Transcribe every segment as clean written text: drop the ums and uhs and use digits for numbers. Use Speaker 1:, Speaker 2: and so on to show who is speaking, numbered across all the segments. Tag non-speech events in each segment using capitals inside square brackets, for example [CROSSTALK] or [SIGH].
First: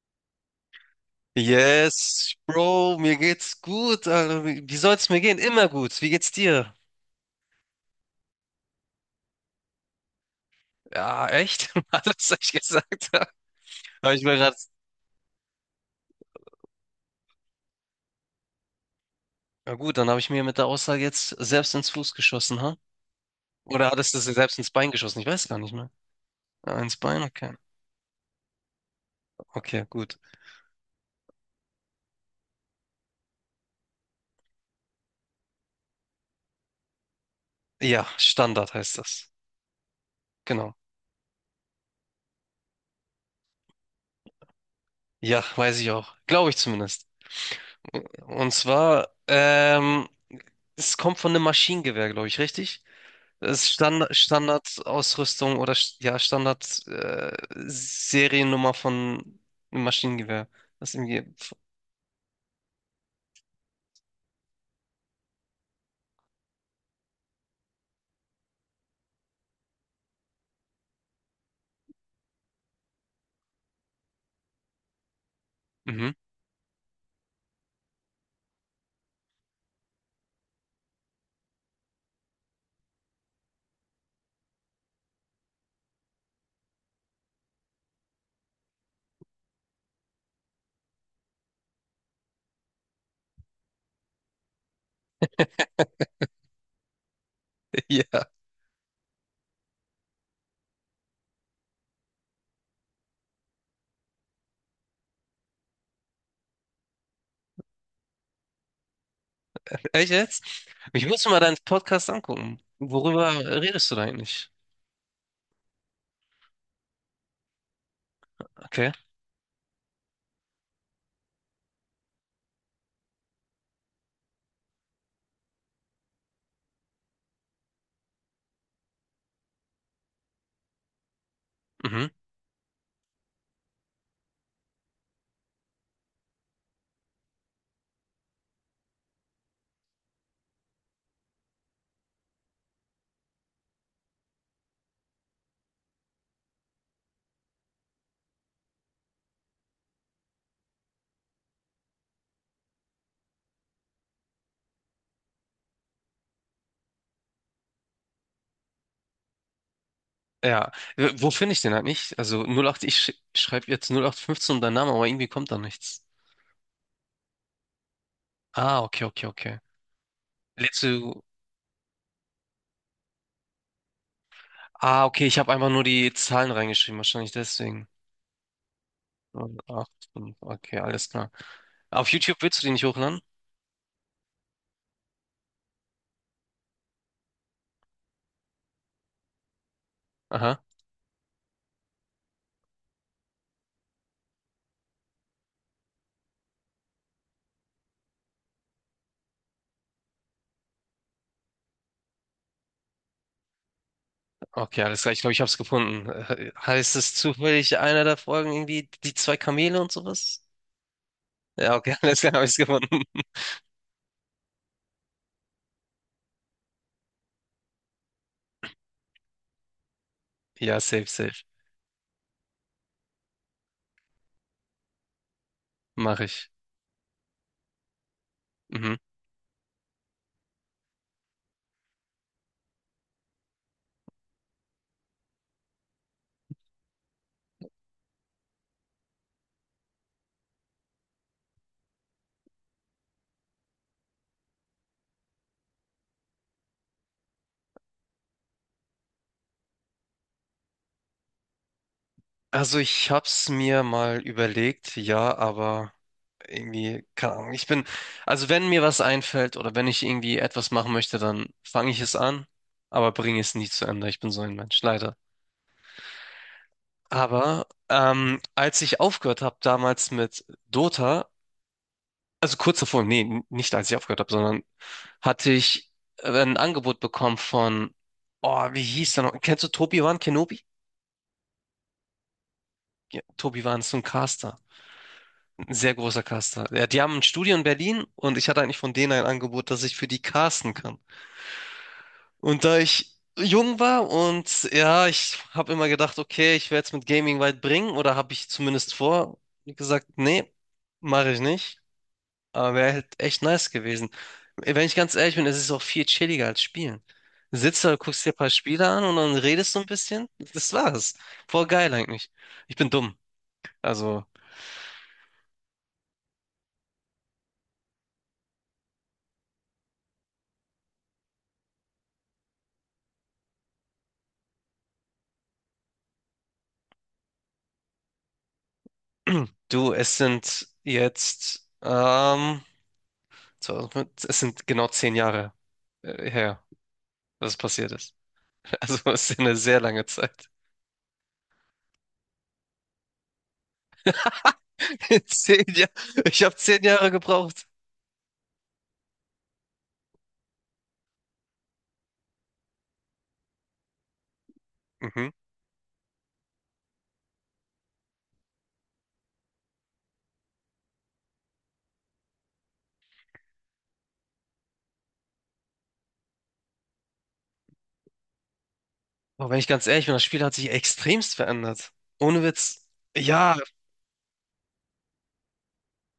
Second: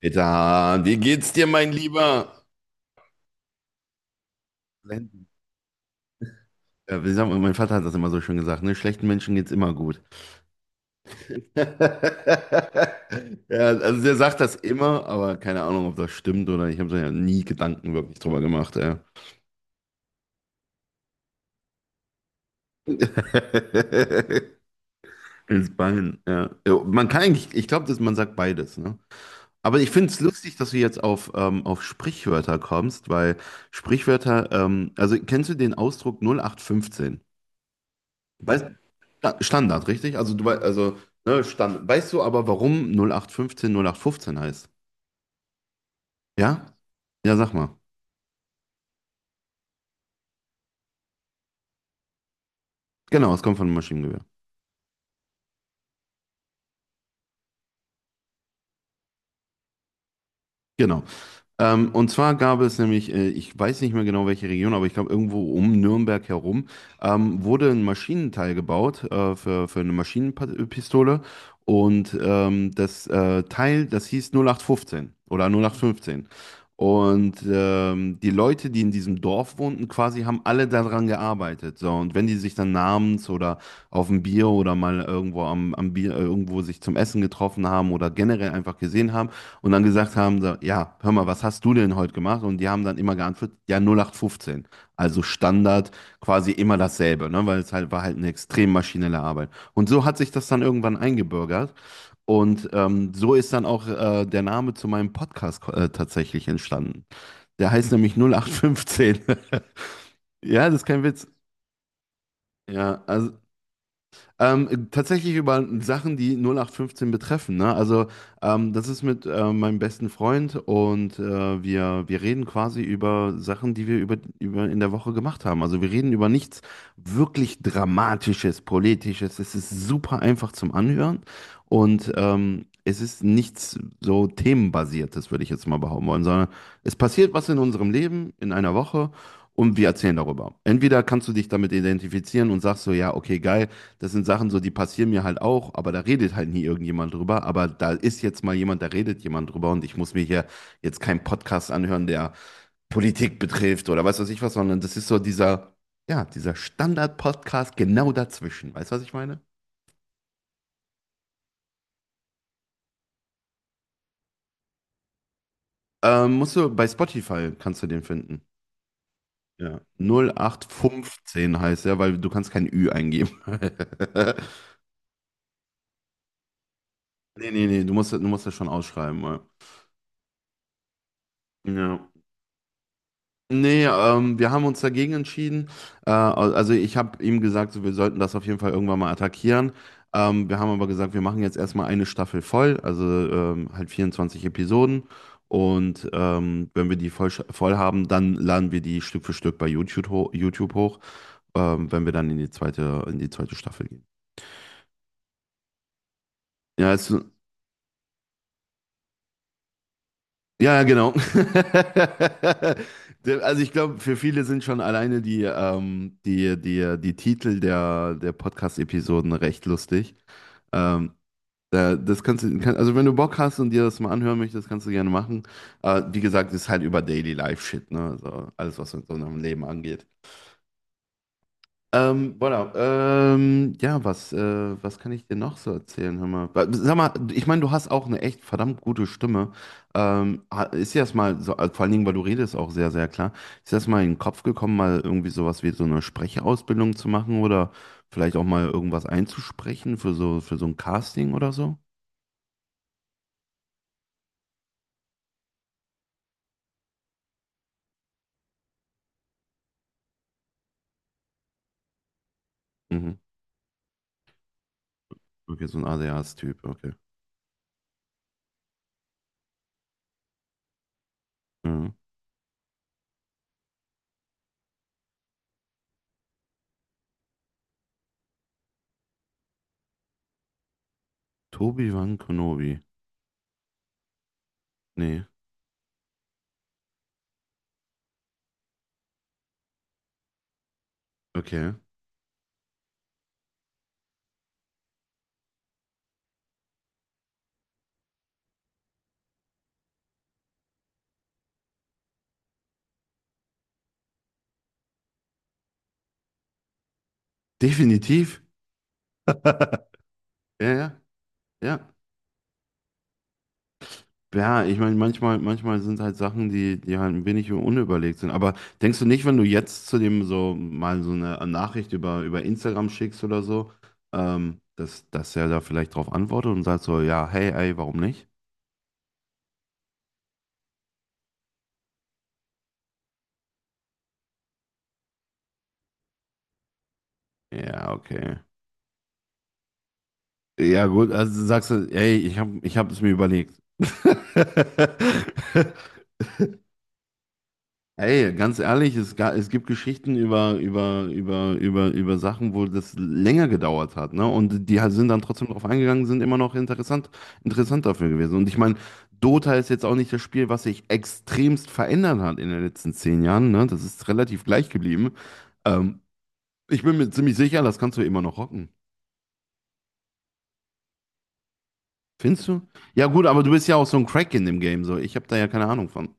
Speaker 1: Peter, wie geht's dir, mein
Speaker 2: Yes,
Speaker 1: Lieber?
Speaker 2: Bro, mir geht's gut. Alter. Wie soll's mir
Speaker 1: Blenden.
Speaker 2: gehen? Immer gut. Wie geht's dir?
Speaker 1: Ja, wie sagt mein Vater hat das immer so schön gesagt, ne? Schlechten Menschen geht's immer gut.
Speaker 2: Ja,
Speaker 1: [LAUGHS]
Speaker 2: echt? [LAUGHS] Alles, was ich gesagt habe.
Speaker 1: Ja, also
Speaker 2: Habe
Speaker 1: der
Speaker 2: ich mir
Speaker 1: sagt
Speaker 2: gerade.
Speaker 1: das immer, aber keine Ahnung, ob das stimmt oder ich habe mir ja nie Gedanken wirklich drüber gemacht, ja.
Speaker 2: Na gut, dann habe ich mir mit der Aussage jetzt selbst ins Fuß geschossen, ha?
Speaker 1: [LAUGHS]
Speaker 2: Oder hattest du sie selbst ins Bein geschossen? Ich weiß gar
Speaker 1: Ins
Speaker 2: nicht mehr.
Speaker 1: Bein, ja. Ja,
Speaker 2: Ah, ins
Speaker 1: man
Speaker 2: Bein?
Speaker 1: kann eigentlich,
Speaker 2: Okay.
Speaker 1: ich glaube, dass man sagt beides, ne? Aber
Speaker 2: Okay,
Speaker 1: ich finde
Speaker 2: gut.
Speaker 1: es lustig, dass du jetzt auf Sprichwörter kommst, weil Sprichwörter, also kennst du den Ausdruck 0815?
Speaker 2: Ja,
Speaker 1: Weißt,
Speaker 2: Standard heißt das.
Speaker 1: ja, Standard, richtig? Also
Speaker 2: Genau.
Speaker 1: ne, Standard. Weißt du aber, warum 0815 heißt?
Speaker 2: Ja, weiß ich auch. Glaube ich
Speaker 1: Ja?
Speaker 2: zumindest.
Speaker 1: Ja, sag mal.
Speaker 2: Und zwar, es kommt von einem Maschinengewehr, glaube ich, richtig?
Speaker 1: Genau, es kommt von
Speaker 2: Ist
Speaker 1: einem
Speaker 2: Standard,
Speaker 1: Maschinengewehr.
Speaker 2: Standardausrüstung oder ja, Standard, Seriennummer von einem Maschinengewehr. Das ist
Speaker 1: Genau.
Speaker 2: irgendwie.
Speaker 1: Und zwar gab es nämlich, ich weiß nicht mehr genau welche Region, aber ich glaube irgendwo um Nürnberg herum, wurde ein Maschinenteil gebaut für eine Maschinenpistole. Und das Teil, das hieß 0815 oder
Speaker 2: Mhm.
Speaker 1: 0815. Und die Leute, die in diesem Dorf wohnten, quasi haben alle daran gearbeitet. So, und wenn die sich dann abends oder auf ein Bier oder mal irgendwo am Bier, irgendwo sich zum Essen getroffen haben oder generell einfach gesehen haben, und dann gesagt haben, so, ja, hör mal, was hast du denn heute gemacht? Und die haben dann immer geantwortet, ja, 0815. Also Standard, quasi immer dasselbe, ne? Weil es
Speaker 2: [LAUGHS]
Speaker 1: halt war eine
Speaker 2: Ja.
Speaker 1: extrem maschinelle Arbeit. Und so hat sich das dann irgendwann eingebürgert. Und so ist dann auch der Name zu meinem Podcast tatsächlich entstanden. Der heißt nämlich 0815. [LAUGHS]
Speaker 2: Echt jetzt?
Speaker 1: Ja, das ist kein
Speaker 2: Ich muss
Speaker 1: Witz.
Speaker 2: mir mal deinen Podcast angucken.
Speaker 1: Ja,
Speaker 2: Worüber
Speaker 1: also
Speaker 2: redest du da eigentlich?
Speaker 1: tatsächlich über Sachen, die 0815 betreffen. Ne? Also das
Speaker 2: Okay.
Speaker 1: ist mit meinem besten Freund und wir reden quasi über Sachen, die wir über in der Woche gemacht haben. Also wir reden über nichts wirklich Dramatisches, Politisches. Es ist super einfach zum Anhören
Speaker 2: Mhm.
Speaker 1: und es ist nichts so themenbasiertes, würde ich jetzt mal behaupten wollen, sondern es passiert was in unserem Leben in einer Woche. Und wir erzählen darüber. Entweder kannst du dich damit identifizieren und sagst so, ja, okay, geil, das sind Sachen so, die passieren mir halt auch, aber da redet halt nie irgendjemand drüber. Aber da ist jetzt mal jemand, da redet jemand drüber und ich muss mir hier jetzt keinen Podcast anhören, der Politik betrifft oder weiß was ich was, sondern das ist so dieser, ja, dieser Standard-Podcast genau dazwischen. Weißt du, was ich meine?
Speaker 2: Ja. Wo finde ich den halt nicht? Also 08, ich schreibe jetzt 0815 und dein Name, aber irgendwie kommt da nichts.
Speaker 1: Musst du bei Spotify kannst du den finden.
Speaker 2: Ah, okay, okay, okay.
Speaker 1: Ja. Null acht
Speaker 2: Lädst du.
Speaker 1: fünfzehn heißt er, weil du kannst kein Ü eingeben. [LAUGHS]
Speaker 2: Ah, okay, ich habe einfach nur die Zahlen reingeschrieben, wahrscheinlich
Speaker 1: nee, nee, nee,
Speaker 2: deswegen.
Speaker 1: du musst, du musst das schon ausschreiben. Ja.
Speaker 2: 08, okay, alles klar.
Speaker 1: Ja.
Speaker 2: Auf YouTube willst du die nicht hochladen?
Speaker 1: Nee, wir haben uns dagegen entschieden. Also ich habe ihm gesagt, so, wir sollten das auf jeden Fall irgendwann mal attackieren. Wir
Speaker 2: Aha,
Speaker 1: haben aber gesagt, wir machen jetzt erstmal eine Staffel voll, also halt 24 Episoden. Und wenn wir die voll haben, dann laden wir die Stück für Stück bei YouTube, ho YouTube hoch, wenn wir dann in die zweite Staffel gehen.
Speaker 2: okay, alles klar. Ich glaube, ich habe es gefunden.
Speaker 1: Ja,
Speaker 2: Heißt
Speaker 1: es,
Speaker 2: es zufällig einer der Folgen irgendwie die zwei Kamele und sowas?
Speaker 1: ja, ja, genau.
Speaker 2: Ja, okay, [LAUGHS]
Speaker 1: [LAUGHS]
Speaker 2: alles klar, habe ich es gefunden.
Speaker 1: Also ich glaube, für viele sind schon alleine die, die Titel der Podcast-Episoden recht lustig.
Speaker 2: Ja, safe,
Speaker 1: Ähm,
Speaker 2: safe.
Speaker 1: das kannst du, also wenn du Bock hast und dir das mal anhören möchtest, kannst du gerne machen. Wie
Speaker 2: Mache ich.
Speaker 1: gesagt, ist halt über Daily Life Shit, ne? Also alles, was
Speaker 2: Mhm.
Speaker 1: mit so einem Leben angeht. Voilà. Ja, was kann ich dir noch so erzählen? Hör mal. Sag mal, ich meine, du hast auch eine echt verdammt gute Stimme. Ist dir das mal, so, also vor allen Dingen, weil du redest auch sehr, sehr klar, ist dir das mal in den Kopf gekommen, mal irgendwie sowas wie so eine Sprechausbildung zu machen oder vielleicht auch mal irgendwas einzusprechen für so ein Casting oder so?
Speaker 2: Also ich hab's mir mal überlegt, ja, aber irgendwie, keine Ahnung. Ich bin, also wenn mir was einfällt oder wenn ich irgendwie etwas machen möchte, dann fange ich es an, aber
Speaker 1: Mhm.
Speaker 2: bringe es nie zu Ende. Ich bin so ein Mensch, leider.
Speaker 1: Okay, so ein ADHS-Typ, okay.
Speaker 2: Aber als ich aufgehört habe damals mit Dota,
Speaker 1: Ja.
Speaker 2: also kurz davor, nee, nicht als ich aufgehört habe, sondern hatte ich ein Angebot bekommen von, oh, wie hieß der noch? Kennst du Tobiwan Kenobi?
Speaker 1: Tobi Wan Kenobi.
Speaker 2: Ja, Tobiwan ist so ein Caster.
Speaker 1: Nee,
Speaker 2: Ein sehr großer Caster. Ja, die haben ein Studio in Berlin und ich hatte eigentlich von denen ein Angebot, dass ich für die casten kann.
Speaker 1: okay.
Speaker 2: Und da ich jung war und ja, ich habe immer gedacht, okay, ich werde es mit Gaming weit bringen oder habe ich zumindest vor, wie gesagt, nee, mache ich nicht. Aber wäre halt echt nice gewesen. Wenn ich ganz ehrlich bin, es ist auch viel chilliger als spielen. Sitzt da, guckst dir ein
Speaker 1: Definitiv.
Speaker 2: paar Spiele an und dann redest du ein
Speaker 1: [LAUGHS]
Speaker 2: bisschen.
Speaker 1: Ja,
Speaker 2: Das
Speaker 1: ja,
Speaker 2: war's. Voll
Speaker 1: ja.
Speaker 2: geil eigentlich. Ich bin dumm. Also,
Speaker 1: Ja, ich meine, manchmal, manchmal sind halt Sachen, die halt ein wenig unüberlegt sind. Aber denkst du nicht, wenn du jetzt zu dem so mal so eine Nachricht über Instagram schickst oder so, dass er da vielleicht drauf antwortet und sagt so, ja, hey, ey, warum nicht?
Speaker 2: [CLEARS THROAT] du, es sind jetzt, 2005 es sind genau zehn Jahre her, dass es
Speaker 1: Ja,
Speaker 2: passiert ist.
Speaker 1: okay.
Speaker 2: [LAUGHS] Also, es ist eine sehr lange Zeit.
Speaker 1: Ja, gut, also sagst du, ey, ich hab es mir überlegt. [LAUGHS]
Speaker 2: [LAUGHS] Zehn Jahre. Ich habe zehn Jahre gebraucht.
Speaker 1: Ey, ganz ehrlich, es gibt Geschichten über Sachen, wo das länger gedauert hat, ne? Und die halt sind dann
Speaker 2: Mhm.
Speaker 1: trotzdem drauf eingegangen, sind immer noch interessant, interessant dafür gewesen. Und ich meine, Dota ist jetzt auch nicht das Spiel, was sich extremst verändert hat in den letzten 10 Jahren, ne? Das ist relativ gleich geblieben. Ähm, ich bin mir ziemlich sicher, das kannst du immer noch rocken.
Speaker 2: Aber wenn ich ganz ehrlich bin, das Spiel hat sich extremst verändert. Ohne
Speaker 1: Findest du?
Speaker 2: Witz.
Speaker 1: Ja, gut, aber du
Speaker 2: Ja,
Speaker 1: bist ja auch so ein Crack in dem Game, so. Ich habe da ja keine Ahnung von.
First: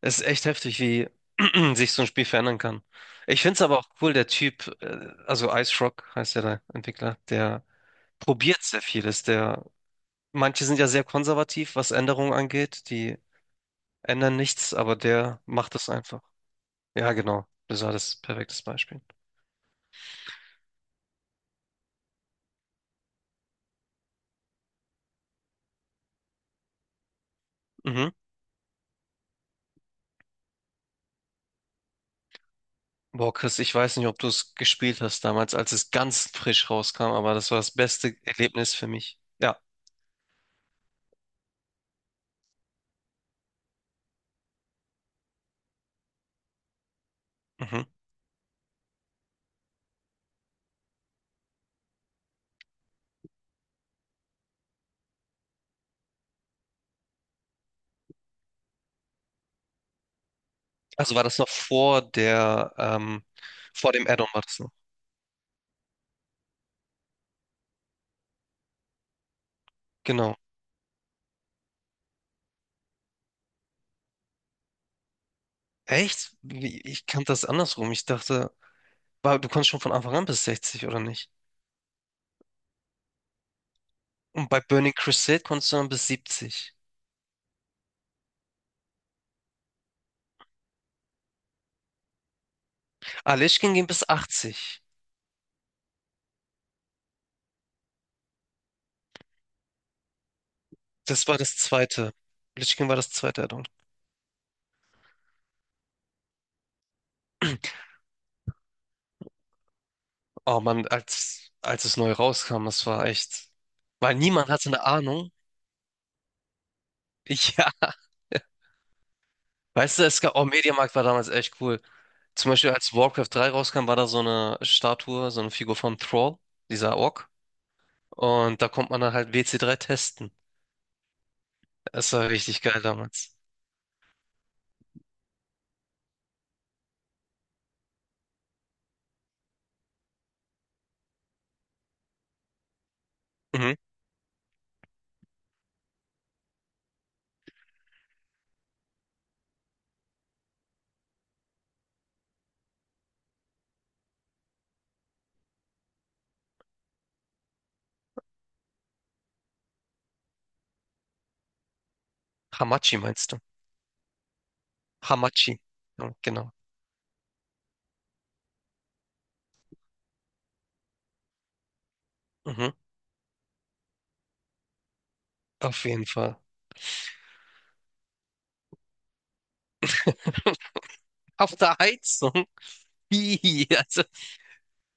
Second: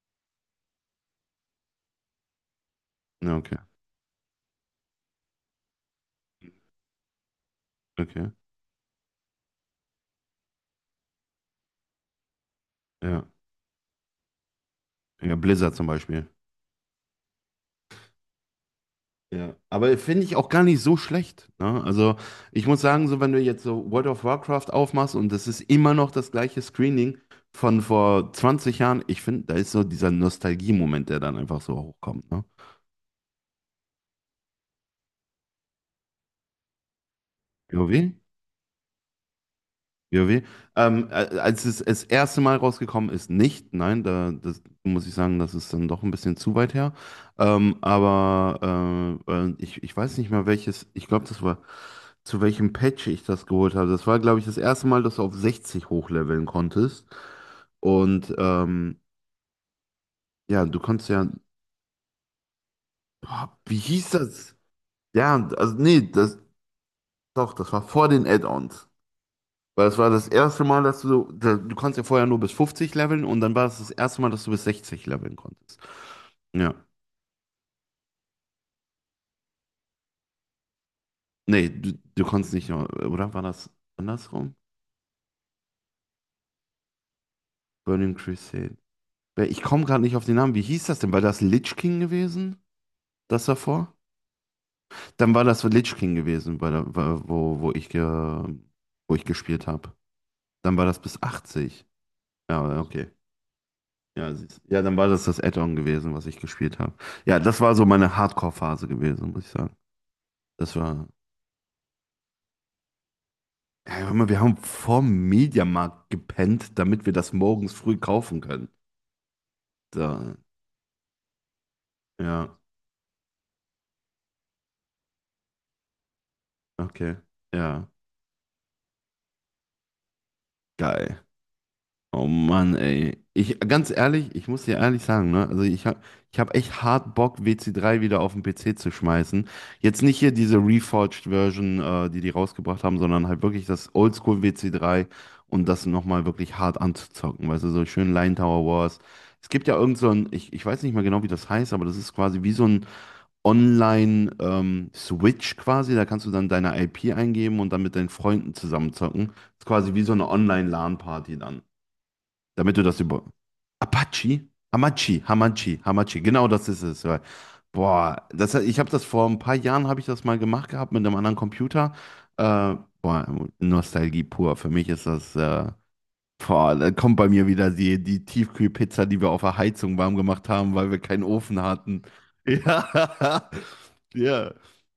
Speaker 2: es ist echt heftig, wie [CLEARS THROAT] sich so ein Spiel verändern kann.
Speaker 1: Ja,
Speaker 2: Ich finde es aber auch cool, der Typ, also Ice Rock heißt ja der Entwickler, der
Speaker 1: okay.
Speaker 2: probiert sehr vieles. Der, manche sind ja sehr konservativ, was Änderungen angeht, die
Speaker 1: Ja,
Speaker 2: ändern nichts, aber
Speaker 1: ja,
Speaker 2: der macht
Speaker 1: Blizzard zum
Speaker 2: es einfach.
Speaker 1: Beispiel.
Speaker 2: Ja, genau. Das war das perfektes Beispiel.
Speaker 1: Ja, aber finde ich auch gar nicht so schlecht. Ne? Also ich muss sagen, so wenn du jetzt so World of Warcraft aufmachst und das ist immer noch das gleiche Screening von
Speaker 2: Mhm.
Speaker 1: vor 20 Jahren, ich finde, da ist so dieser Nostalgie-Moment, der dann einfach so hochkommt. Ne?
Speaker 2: Boah, Chris, ich weiß nicht, ob du es gespielt hast damals, als es ganz frisch rauskam, aber das war das
Speaker 1: WoW?
Speaker 2: beste Erlebnis für mich. Ja.
Speaker 1: WoW. Als es das erste Mal rausgekommen ist, nicht. Nein, da das, muss ich sagen, das ist dann doch ein bisschen zu weit her.
Speaker 2: Mhm.
Speaker 1: Aber ich weiß nicht mehr welches. Ich glaube, das war zu welchem Patch ich das geholt habe. Das war, glaube ich, das erste Mal, dass du auf 60 hochleveln konntest. Und ja, du konntest
Speaker 2: Also war
Speaker 1: ja.
Speaker 2: das noch vor der,
Speaker 1: Boah, wie
Speaker 2: vor dem
Speaker 1: hieß
Speaker 2: Add-on war
Speaker 1: das?
Speaker 2: das noch.
Speaker 1: Ja, also nee, das doch, das war vor den Add-ons. Weil es war das
Speaker 2: Genau.
Speaker 1: erste Mal, dass du, so, da- du konntest ja vorher nur bis 50 leveln und dann war es das erste Mal, dass du bis 60 leveln konntest.
Speaker 2: Echt?
Speaker 1: Ja.
Speaker 2: Ich kannte das andersrum. Ich dachte, du konntest schon von Anfang an bis 60, oder nicht?
Speaker 1: Nee, du konntest nicht nur, oder war das
Speaker 2: Und
Speaker 1: andersrum?
Speaker 2: bei Burning Crusade konntest du dann bis 70.
Speaker 1: Burning Crusade. Weil ich komme gerade nicht auf den Namen. Wie hieß das denn? War das Lich King gewesen?
Speaker 2: Ah,
Speaker 1: Das
Speaker 2: Lich King ging
Speaker 1: davor?
Speaker 2: bis 80.
Speaker 1: Dann war das Lich King gewesen, wo wo ich gespielt habe. Dann war das bis
Speaker 2: Das war das
Speaker 1: 80.
Speaker 2: zweite. Lich
Speaker 1: Ja,
Speaker 2: King war das
Speaker 1: okay.
Speaker 2: zweite Addon.
Speaker 1: Ja, siehst- du. Ja, dann war das das Add-on gewesen, was ich gespielt habe. Ja, das war so
Speaker 2: [CLEARS THROAT]
Speaker 1: meine Hardcore-Phase gewesen, muss ich sagen.
Speaker 2: Oh
Speaker 1: Das
Speaker 2: Mann,
Speaker 1: war.
Speaker 2: als es neu rauskam, das war echt.
Speaker 1: Ja, hör
Speaker 2: Weil
Speaker 1: mal, wir
Speaker 2: niemand
Speaker 1: haben
Speaker 2: hatte eine
Speaker 1: vorm
Speaker 2: Ahnung.
Speaker 1: Mediamarkt gepennt, damit wir das morgens früh
Speaker 2: [LAUGHS] Ja.
Speaker 1: kaufen können.
Speaker 2: Weißt du, es gab,
Speaker 1: Da,
Speaker 2: oh, Mediamarkt war damals echt cool. Zum
Speaker 1: ja,
Speaker 2: Beispiel, als Warcraft 3 rauskam, war da so eine Statue, so eine Figur von Thrall, dieser
Speaker 1: okay.
Speaker 2: Ork.
Speaker 1: Ja,
Speaker 2: Und da konnte man dann halt WC3 testen.
Speaker 1: geil.
Speaker 2: Es
Speaker 1: Oh
Speaker 2: war richtig
Speaker 1: Mann,
Speaker 2: geil
Speaker 1: ey.
Speaker 2: damals.
Speaker 1: Ich, ganz ehrlich, ich muss dir ehrlich sagen, ne? Also ich hab echt hart Bock, WC3 wieder auf den PC zu schmeißen. Jetzt nicht hier diese Reforged Version, die die rausgebracht haben, sondern halt wirklich
Speaker 2: Mhm.
Speaker 1: das Oldschool WC3 und das nochmal wirklich hart anzuzocken. Weißt du, so schön Line Tower Wars. Es gibt ja irgend so ein, ich weiß nicht mehr genau, wie das heißt, aber das ist quasi wie so ein Online-Switch quasi. Da kannst du dann deine IP eingeben und dann mit deinen Freunden zusammenzocken. Ist quasi wie so eine Online-LAN-Party dann. Damit du
Speaker 2: Hamachi
Speaker 1: das über.
Speaker 2: meinst du?
Speaker 1: Apache?
Speaker 2: Hamachi. Ja,
Speaker 1: Hamachi. Genau
Speaker 2: genau.
Speaker 1: das ist es. Ja. Boah, ich habe das vor ein paar Jahren habe ich das mal gemacht gehabt mit einem anderen Computer.
Speaker 2: Mhm.
Speaker 1: Äh, boah, Nostalgie pur. Für mich ist das.
Speaker 2: Auf jeden Fall.
Speaker 1: Boah, da kommt bei mir wieder die Tiefkühlpizza, die wir auf der Heizung warm gemacht haben, weil wir keinen
Speaker 2: Auf
Speaker 1: Ofen
Speaker 2: der
Speaker 1: hatten.
Speaker 2: Heizung.
Speaker 1: [LAUGHS]
Speaker 2: [LAUGHS]
Speaker 1: Ja.
Speaker 2: Hihi, also,
Speaker 1: Ja.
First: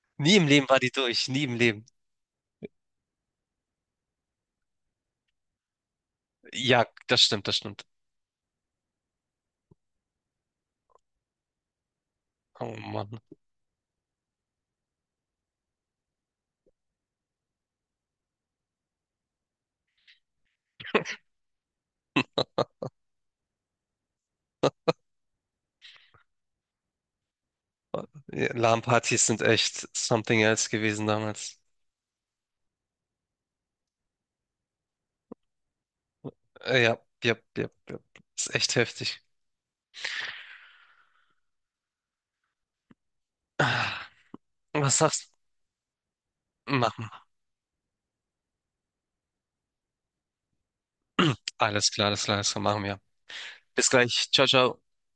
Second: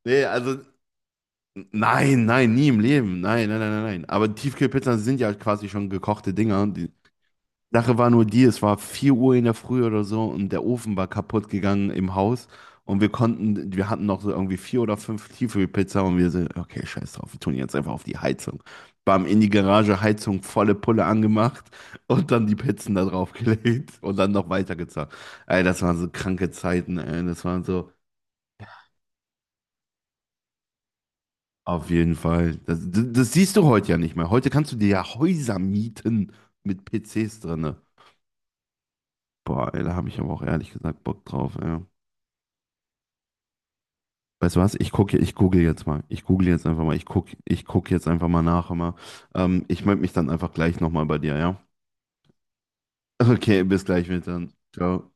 Speaker 1: Nee,
Speaker 2: nie im
Speaker 1: also.
Speaker 2: Leben war die durch. Nie im Leben.
Speaker 1: Nein, nein, nie im Leben. Nein, nein, nein, nein. Nein. Aber Tiefkühlpizzen sind ja quasi schon gekochte Dinger.
Speaker 2: Ja,
Speaker 1: Die,
Speaker 2: das stimmt, das stimmt.
Speaker 1: Sache war nur die, es war 4 Uhr in der Früh oder so und der Ofen war kaputt gegangen im Haus
Speaker 2: Oh
Speaker 1: und wir
Speaker 2: Mann.
Speaker 1: konnten, wir hatten noch so irgendwie vier oder fünf Tiefkühlpizza und wir so, okay, scheiß drauf, wir tun jetzt einfach auf die Heizung. Bam, in die Garage, Heizung, volle Pulle angemacht und dann die Pizzen da drauf gelegt und dann noch weitergezahlt. Ey, das waren so kranke Zeiten, ey, das waren so,
Speaker 2: Ja, LAN-Partys sind echt something else gewesen damals.
Speaker 1: auf jeden Fall. Das siehst du heute ja nicht mehr. Heute kannst du dir ja Häuser mieten mit
Speaker 2: Ja, ja,
Speaker 1: PCs
Speaker 2: ja,
Speaker 1: drinne.
Speaker 2: ja. Ist echt heftig.
Speaker 1: Boah, ey, da habe ich aber auch ehrlich gesagt Bock drauf, ey.
Speaker 2: Ah,
Speaker 1: Weißt du was?
Speaker 2: was sagst
Speaker 1: Ich google jetzt mal. Ich google jetzt
Speaker 2: du?
Speaker 1: einfach mal.
Speaker 2: Machen wir.
Speaker 1: Ich guck jetzt einfach mal nach immer. Ich melde mich dann einfach gleich nochmal bei dir, ja?
Speaker 2: Alles klar, alles klar, alles klar, machen wir.
Speaker 1: Okay, bis
Speaker 2: Bis
Speaker 1: gleich mit
Speaker 2: gleich. Ciao,
Speaker 1: dann.
Speaker 2: ciao.
Speaker 1: Ciao.